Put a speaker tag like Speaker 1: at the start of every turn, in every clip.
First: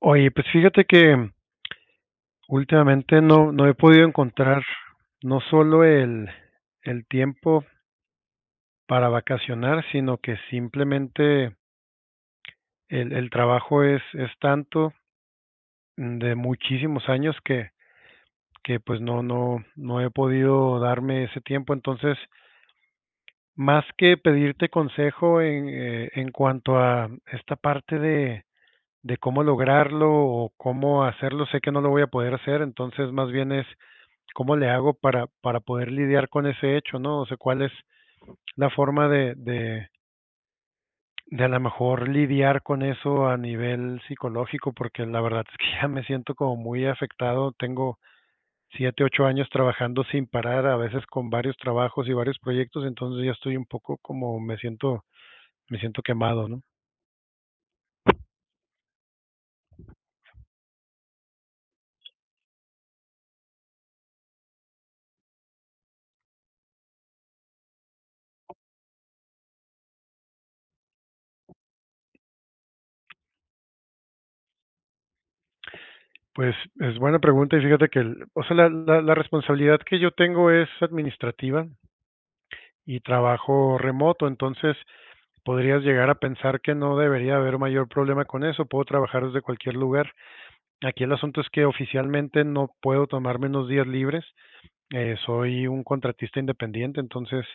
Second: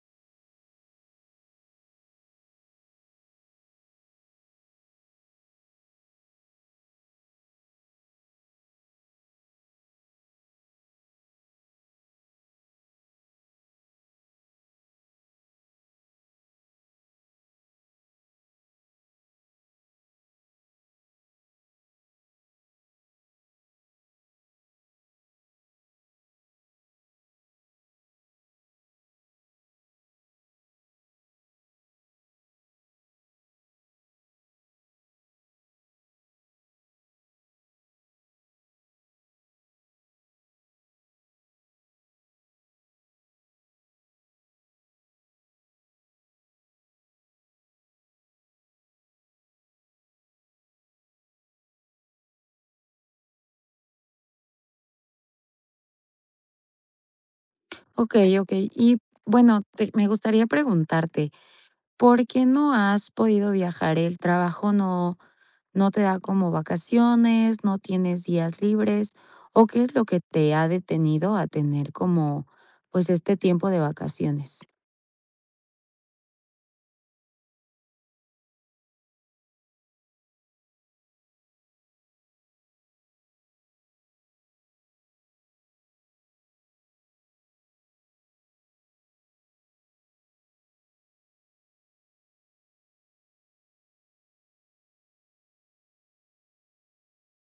Speaker 1: Oye, pues fíjate que últimamente no he podido encontrar no solo el tiempo para vacacionar, sino que simplemente el trabajo es tanto, de muchísimos años que pues no, no, no he podido darme ese tiempo. Entonces, más que pedirte consejo en cuanto a esta parte de cómo lograrlo o cómo hacerlo, sé que no lo voy a poder hacer, entonces más bien es cómo le hago para poder lidiar con ese hecho, ¿no? O sea, cuál es la forma de a lo mejor lidiar con eso a nivel psicológico, porque la verdad es que ya me siento como muy afectado. Tengo 7, 8 años trabajando sin parar, a veces con varios trabajos y varios proyectos, entonces ya estoy un poco como me siento quemado, ¿no?
Speaker 2: Okey, okey. Y bueno, te me gustaría preguntarte, ¿por qué no has podido viajar? ¿El trabajo no no te da como vacaciones, no tienes días libres? ¿O qué es lo que te ha detenido a tener como, pues, este tiempo de vacaciones?
Speaker 1: Pues es buena pregunta y fíjate que o sea, la responsabilidad que yo tengo es administrativa y trabajo remoto, entonces podrías llegar a pensar que no debería haber mayor problema con eso, puedo trabajar desde cualquier lugar. Aquí el asunto es que oficialmente no puedo tomarme unos días libres. Soy un contratista independiente, entonces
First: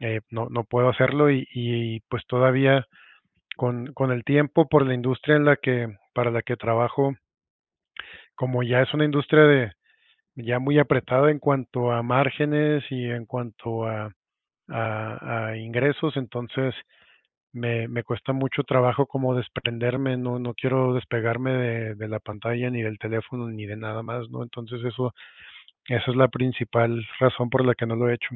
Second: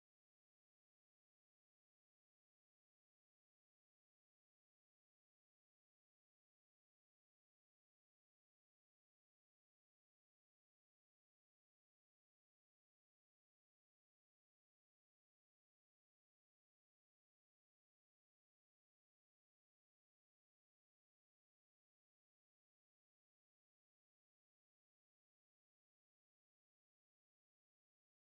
Speaker 1: no, no puedo hacerlo, y pues todavía con el tiempo, por la industria en la que, para la que trabajo, como ya es una industria de ya muy apretada en cuanto a márgenes y en cuanto a ingresos, entonces me cuesta mucho trabajo como desprenderme. No, no quiero despegarme de la pantalla, ni del teléfono, ni de nada más, ¿no? Entonces esa es la principal razón por la que no lo he hecho.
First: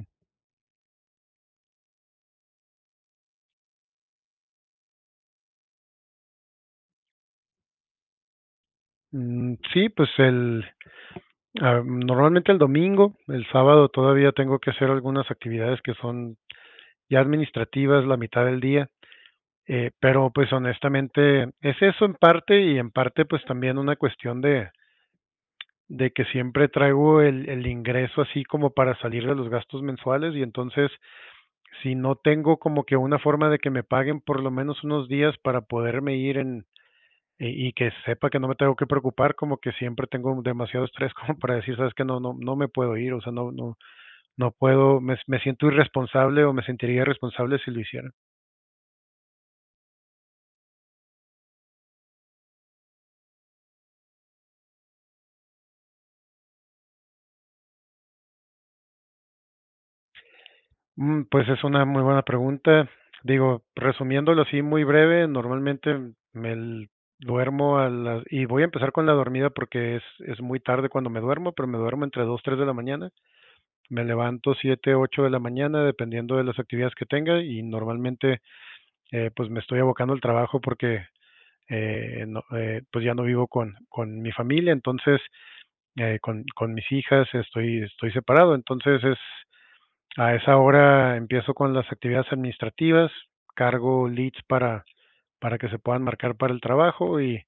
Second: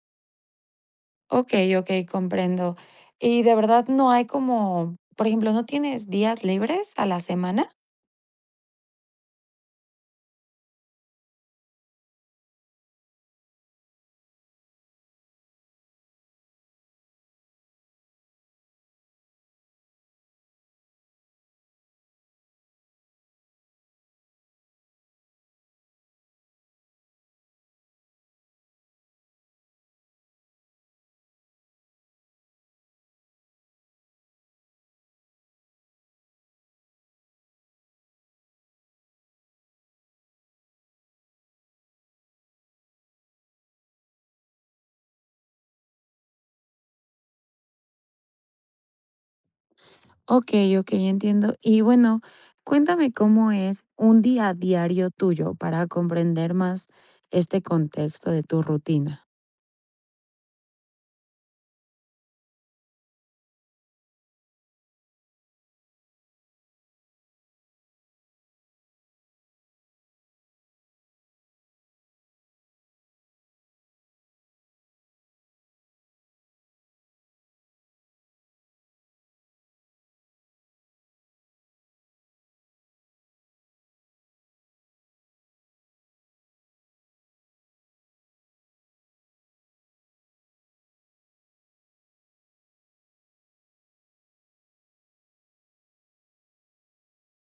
Speaker 2: Okey, okey, comprendo. Y de verdad no hay como, por ejemplo, ¿no tienes días libres a la semana?
Speaker 1: Mm, sí, pues normalmente el domingo, el sábado todavía tengo que hacer algunas actividades que son ya administrativas, la mitad del día. Pero pues honestamente es eso en parte y en parte pues también una cuestión de que siempre traigo el ingreso así como para salir de los gastos mensuales, y entonces si no tengo como que una forma de que me paguen por lo menos unos días para poderme ir en, y que sepa que no me tengo que preocupar, como que siempre tengo demasiado estrés como para decir, sabes que no, no, no me puedo ir. O sea, no, no, no puedo, me siento irresponsable o me sentiría irresponsable si lo hiciera.
Speaker 2: Okey, okey, entiendo. Y bueno, cuéntame cómo es un día diario tuyo para comprender más este contexto de tu rutina.
Speaker 1: Mm, pues es una muy buena pregunta. Digo, resumiéndolo así muy breve, normalmente me l- duermo a las, y voy a empezar con la dormida porque es muy tarde cuando me duermo, pero me duermo entre 2, 3 de la mañana. Me levanto 7, 8 de la mañana, dependiendo de las actividades que tenga, y normalmente, pues, me estoy abocando al trabajo porque no, pues, ya no vivo con mi familia. Entonces, con mis hijas estoy separado, entonces es a esa hora empiezo con las actividades administrativas, cargo leads para que se puedan marcar para el trabajo, y,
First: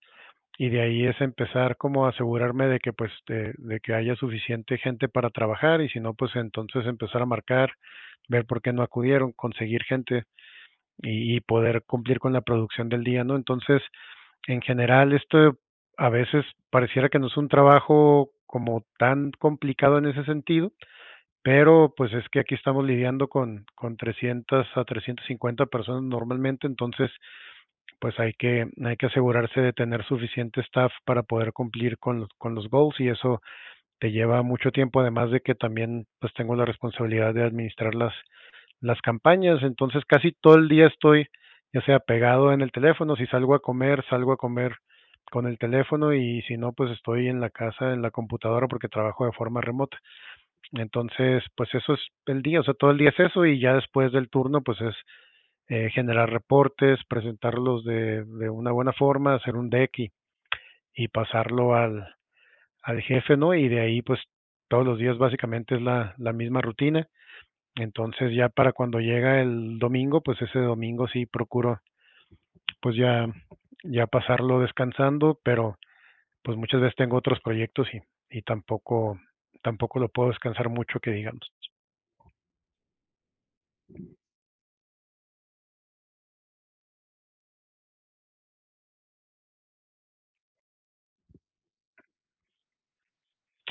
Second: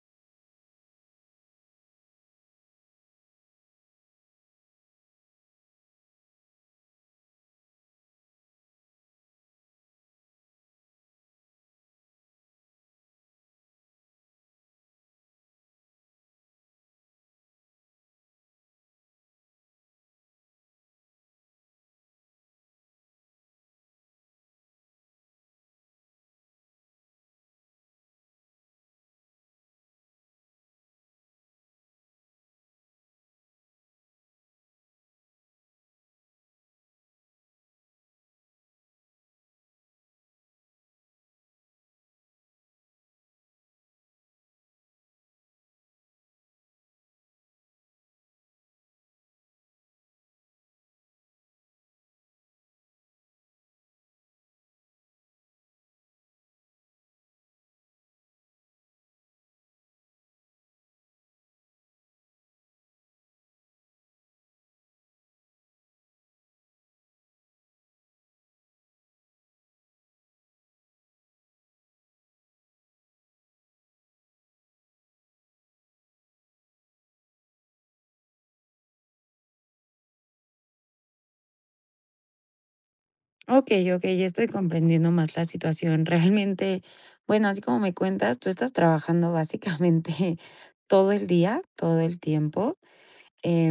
Speaker 1: y de ahí es empezar como a asegurarme de que pues de que haya suficiente gente para trabajar, y si no pues entonces empezar a marcar, ver por qué no acudieron, conseguir gente y poder cumplir con la producción del día, ¿no? Entonces, en general esto a veces pareciera que no es un trabajo como tan complicado en ese sentido, pero, pues, es que aquí estamos lidiando con 300 a 350 personas normalmente. Entonces, pues, hay que, hay que asegurarse de tener suficiente staff para poder cumplir con los, con los goals, y eso te lleva mucho tiempo, además de que también, pues, tengo la responsabilidad de administrar las campañas. Entonces, casi todo el día estoy ya sea pegado en el teléfono. Si salgo a comer, salgo a comer con el teléfono, y si no, pues, estoy en la casa, en la computadora, porque trabajo de forma remota. Entonces, pues eso es el día. O sea, todo el día es eso, y ya después del turno, pues es, generar reportes, presentarlos de una buena forma, hacer un deck y pasarlo al jefe, ¿no? Y de ahí, pues todos los días básicamente es la misma rutina. Entonces ya para cuando llega el domingo, pues ese domingo sí procuro, pues ya pasarlo descansando, pero pues muchas veces tengo otros proyectos, y tampoco lo puedo descansar mucho que digamos.
Speaker 2: Okey, okey, ya estoy comprendiendo más la situación. Realmente, bueno, así como me cuentas, tú estás trabajando básicamente todo el día, todo el tiempo.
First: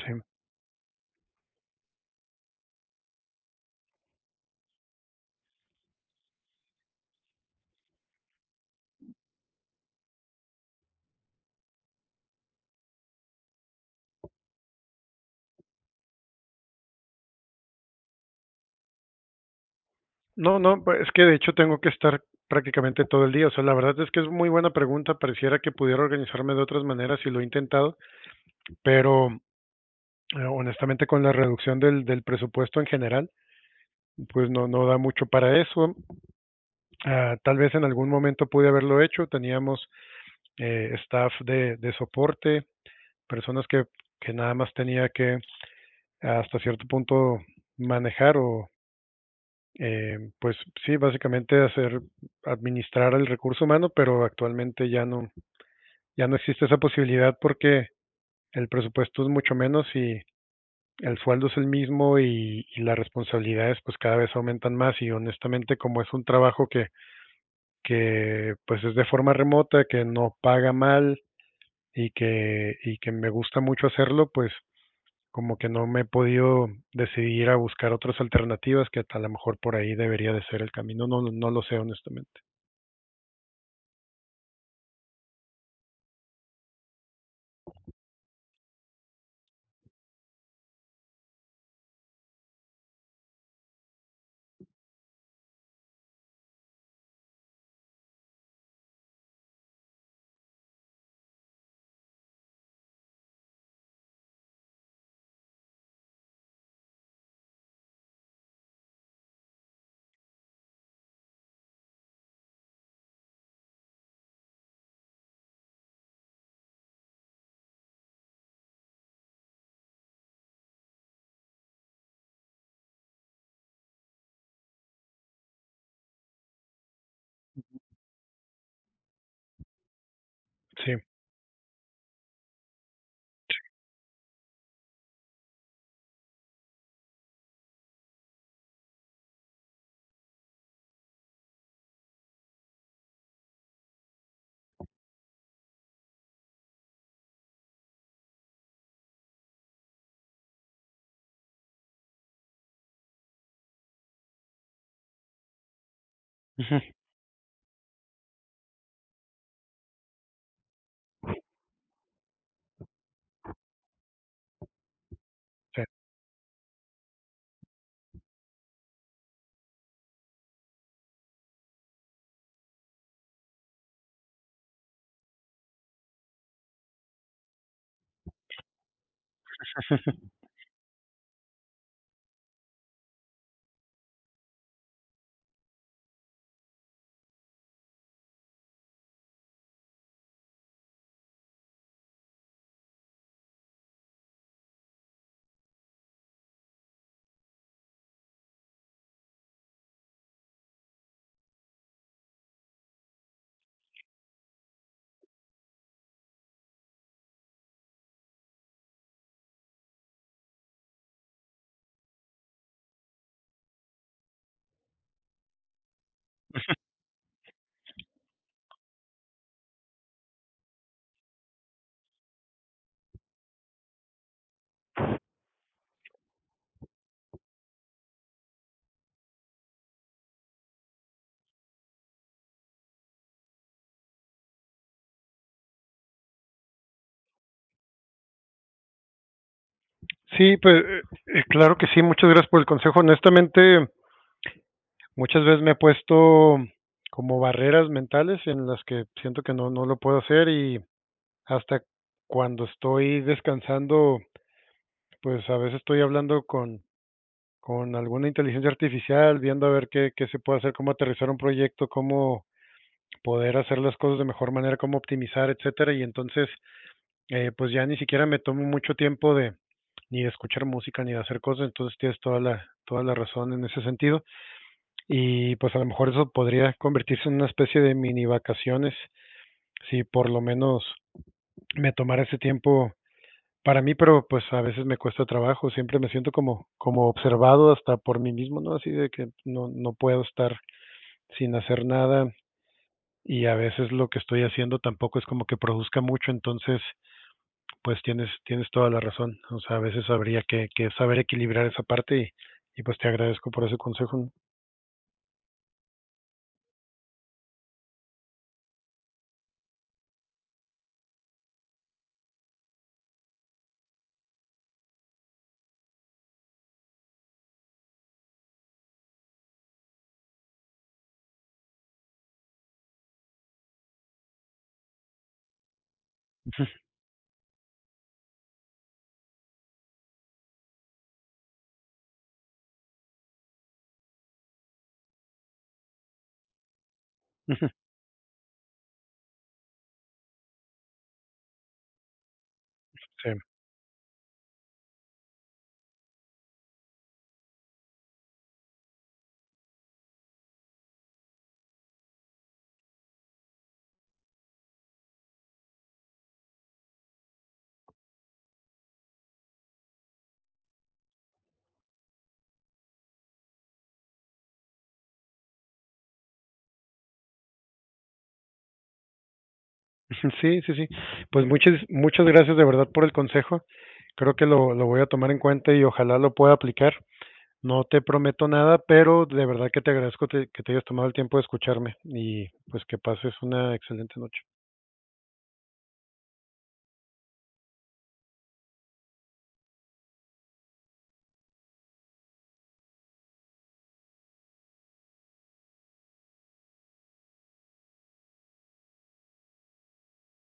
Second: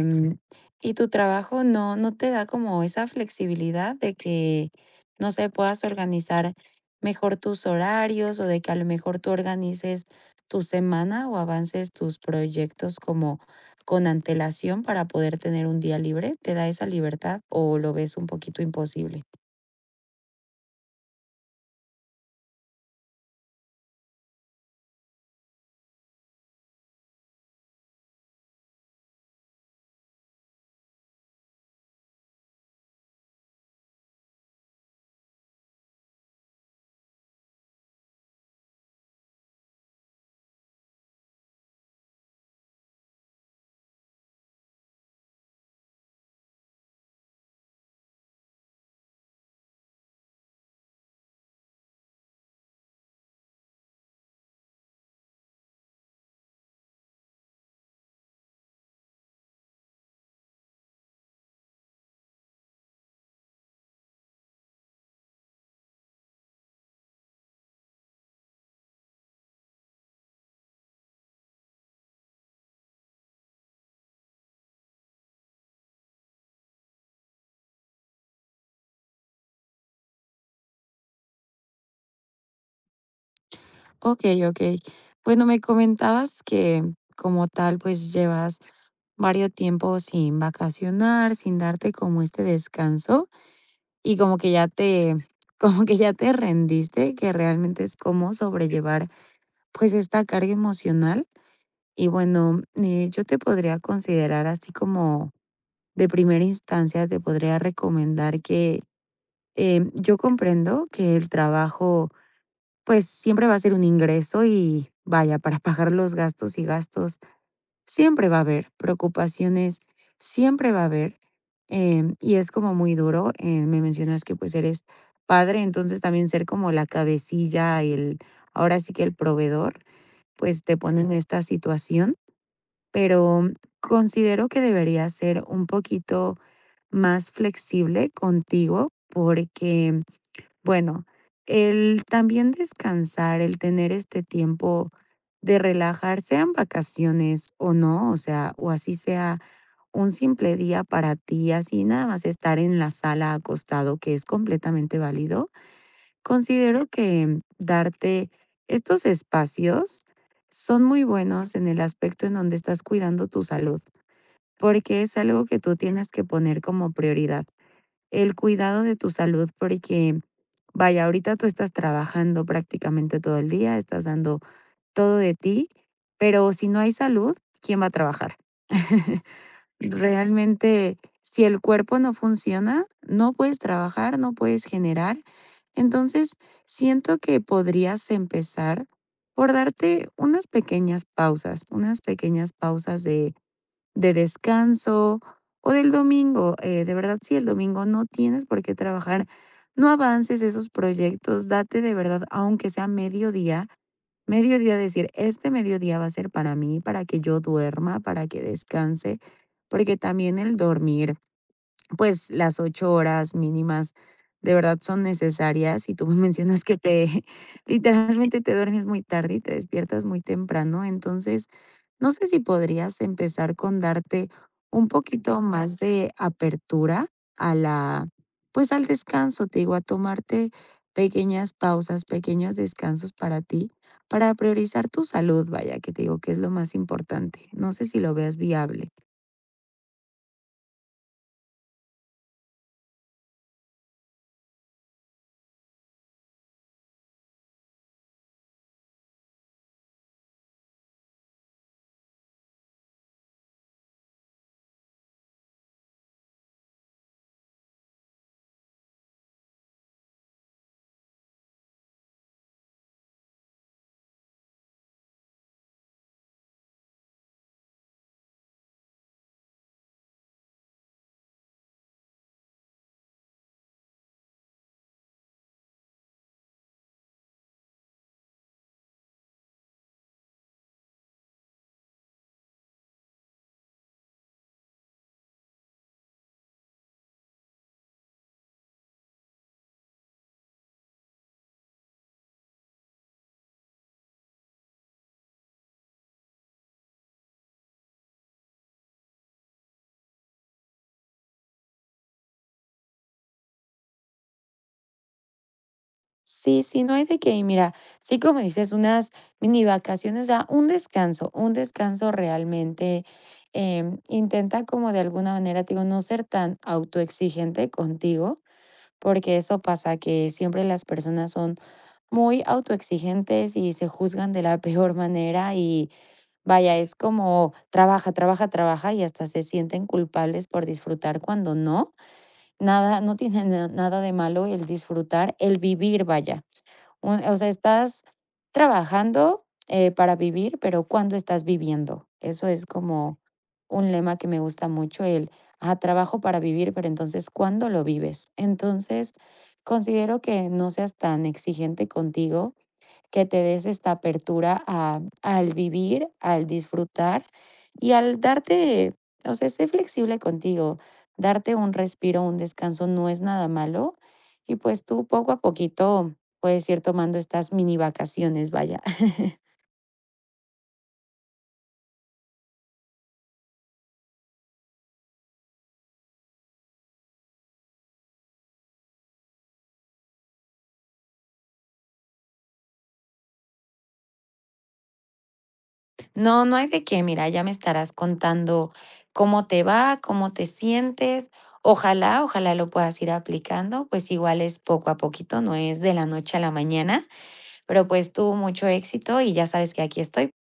Speaker 1: Sí.
Speaker 2: ¿y tu trabajo no te da como esa flexibilidad de que, no sé, puedas organizar mejor tus horarios o de que a lo mejor tú organices tu semana o avances tus proyectos como con antelación para poder tener un día libre? ¿Te da esa libertad o lo ves un poquito imposible?
Speaker 1: No, no, pues, es que de hecho tengo que estar prácticamente todo el día. O sea, la verdad es que es muy buena pregunta. Pareciera que pudiera organizarme de otras maneras y lo he intentado, pero, honestamente, con la reducción del presupuesto en general, pues no, no da mucho para eso. Ah, tal vez en algún momento pude haberlo hecho. Teníamos, staff de soporte, personas que nada más tenía que, hasta cierto punto, manejar o, pues, sí, básicamente hacer, administrar el recurso humano. Pero actualmente ya no ya no existe esa posibilidad, porque el presupuesto es mucho menos y el sueldo es el mismo, y las responsabilidades, pues, cada vez aumentan más, y honestamente, como es un trabajo que, pues, es de forma remota, que no paga mal, y que me gusta mucho hacerlo, pues, como que no me he podido decidir a buscar otras alternativas, que a lo mejor por ahí debería de ser el camino. No, no lo sé honestamente.
Speaker 2: Okey, okey. Bueno, me comentabas que como tal, pues llevas varios tiempos sin vacacionar, sin darte como este descanso. Y como que ya te como que ya te rendiste, que realmente es cómo sobrellevar, pues, esta carga emocional. Y bueno, yo te podría considerar así como de primera instancia, te podría recomendar que, yo comprendo que el trabajo, pues, siempre va a ser un ingreso y vaya, para pagar los gastos y gastos. Siempre va a haber preocupaciones, siempre va a haber. Y es como muy duro, me mencionas que, pues, eres padre, entonces también ser como la cabecilla, el ahora sí que el proveedor, pues, te
Speaker 1: Sí,
Speaker 2: pone en esta situación, pero considero que deberías ser un poquito más flexible contigo porque bueno, el también descansar, el tener este tiempo de relajar, sean vacaciones o no, o sea, o así sea un simple día para ti, así nada más estar en la sala acostado, que es completamente válido.
Speaker 1: ujú,
Speaker 2: Considero que darte estos espacios son muy buenos en el aspecto en donde estás cuidando tu salud, porque es algo que tú
Speaker 1: sí.
Speaker 2: tienes que poner como prioridad, el cuidado de tu salud. Porque vaya, ahorita tú estás trabajando prácticamente todo el día, estás dando todo de ti, pero si no hay salud, ¿quién va a trabajar? Realmente, si el cuerpo no funciona, no puedes trabajar, no puedes generar. Entonces, siento que podrías empezar por darte unas pequeñas pausas de descanso o del domingo. De verdad, si el domingo no tienes por qué trabajar, no avances esos proyectos, date de verdad, aunque sea mediodía, mediodía decir, este mediodía va a ser para mí, para que yo duerma, para que descanse, porque también el dormir, pues, las 8 horas mínimas de verdad son necesarias, y tú me mencionas que te literalmente te duermes muy tarde y te despiertas muy temprano. Entonces, no sé si podrías empezar con darte un poquito más de apertura a la, pues, al descanso, te digo, a tomarte pequeñas pausas, pequeños descansos para ti, para priorizar tu salud, vaya, que te digo que es lo más importante. No sé si lo veas viable.
Speaker 1: Sí, pues, claro que sí, muchas gracias por el consejo. Honestamente, muchas veces me he puesto como barreras mentales en las que siento que no, no lo puedo hacer, y hasta cuando estoy descansando, pues, a veces estoy hablando con alguna inteligencia artificial, viendo a ver qué se puede hacer, cómo aterrizar un proyecto, cómo poder hacer las cosas de mejor manera, cómo optimizar, etcétera. Y entonces, pues ya ni siquiera me tomo mucho tiempo de ni de escuchar música ni de hacer cosas. Entonces tienes toda la razón en ese sentido. Y pues a lo mejor eso podría convertirse en una especie de mini vacaciones, si por lo menos me tomara ese tiempo para mí. Pero, pues, a veces me cuesta trabajo, siempre me siento como observado hasta por mí mismo, ¿no? Así de que no, no puedo estar sin hacer nada, y a veces lo que estoy haciendo tampoco es como que produzca mucho. Entonces, pues, tienes toda la razón. O sea, a veces habría que saber equilibrar esa parte, y pues, te agradezco por ese consejo, ¿no?
Speaker 2: Sí, sí, no hay de qué. Y mira, sí, como dices, unas mini vacaciones, o sea, un descanso realmente. Intenta como de alguna manera, te digo, no ser tan autoexigente contigo, porque eso pasa que siempre las personas son muy autoexigentes y se juzgan de la peor manera y vaya,
Speaker 1: Ujú,
Speaker 2: es como trabaja, trabaja, trabaja y hasta se sienten culpables por disfrutar cuando no. Nada, no tiene nada de malo el disfrutar, el vivir, vaya, un, o sea,
Speaker 1: ujú, sí,
Speaker 2: estás trabajando, para vivir, pero ¿cuándo estás viviendo? Eso es como un lema que me gusta mucho, el trabajo para vivir, pero entonces, ¿cuándo lo vives? Entonces, considero que no seas tan exigente contigo, que te des esta apertura a al vivir, al disfrutar y al darte, o sea, sé flexible contigo. Darte un respiro, un descanso no es nada malo y, pues, tú poco a poquito puedes ir tomando estas mini vacaciones, vaya.
Speaker 1: sí, sí, sí. Pues, muchas muchas gracias de verdad por el consejo. Creo que lo voy a tomar en cuenta y ojalá lo pueda aplicar. No te prometo nada, pero de verdad que te agradezco, que te hayas tomado el tiempo de escucharme, y pues que pases una excelente noche.
Speaker 2: No, no hay de qué, mira, ya me estarás contando cómo te va, cómo te sientes. Ojalá, ojalá lo puedas ir aplicando, pues igual es poco a poquito, no es de la noche a la mañana. Pero pues tuvo mucho éxito y ya sabes que aquí estoy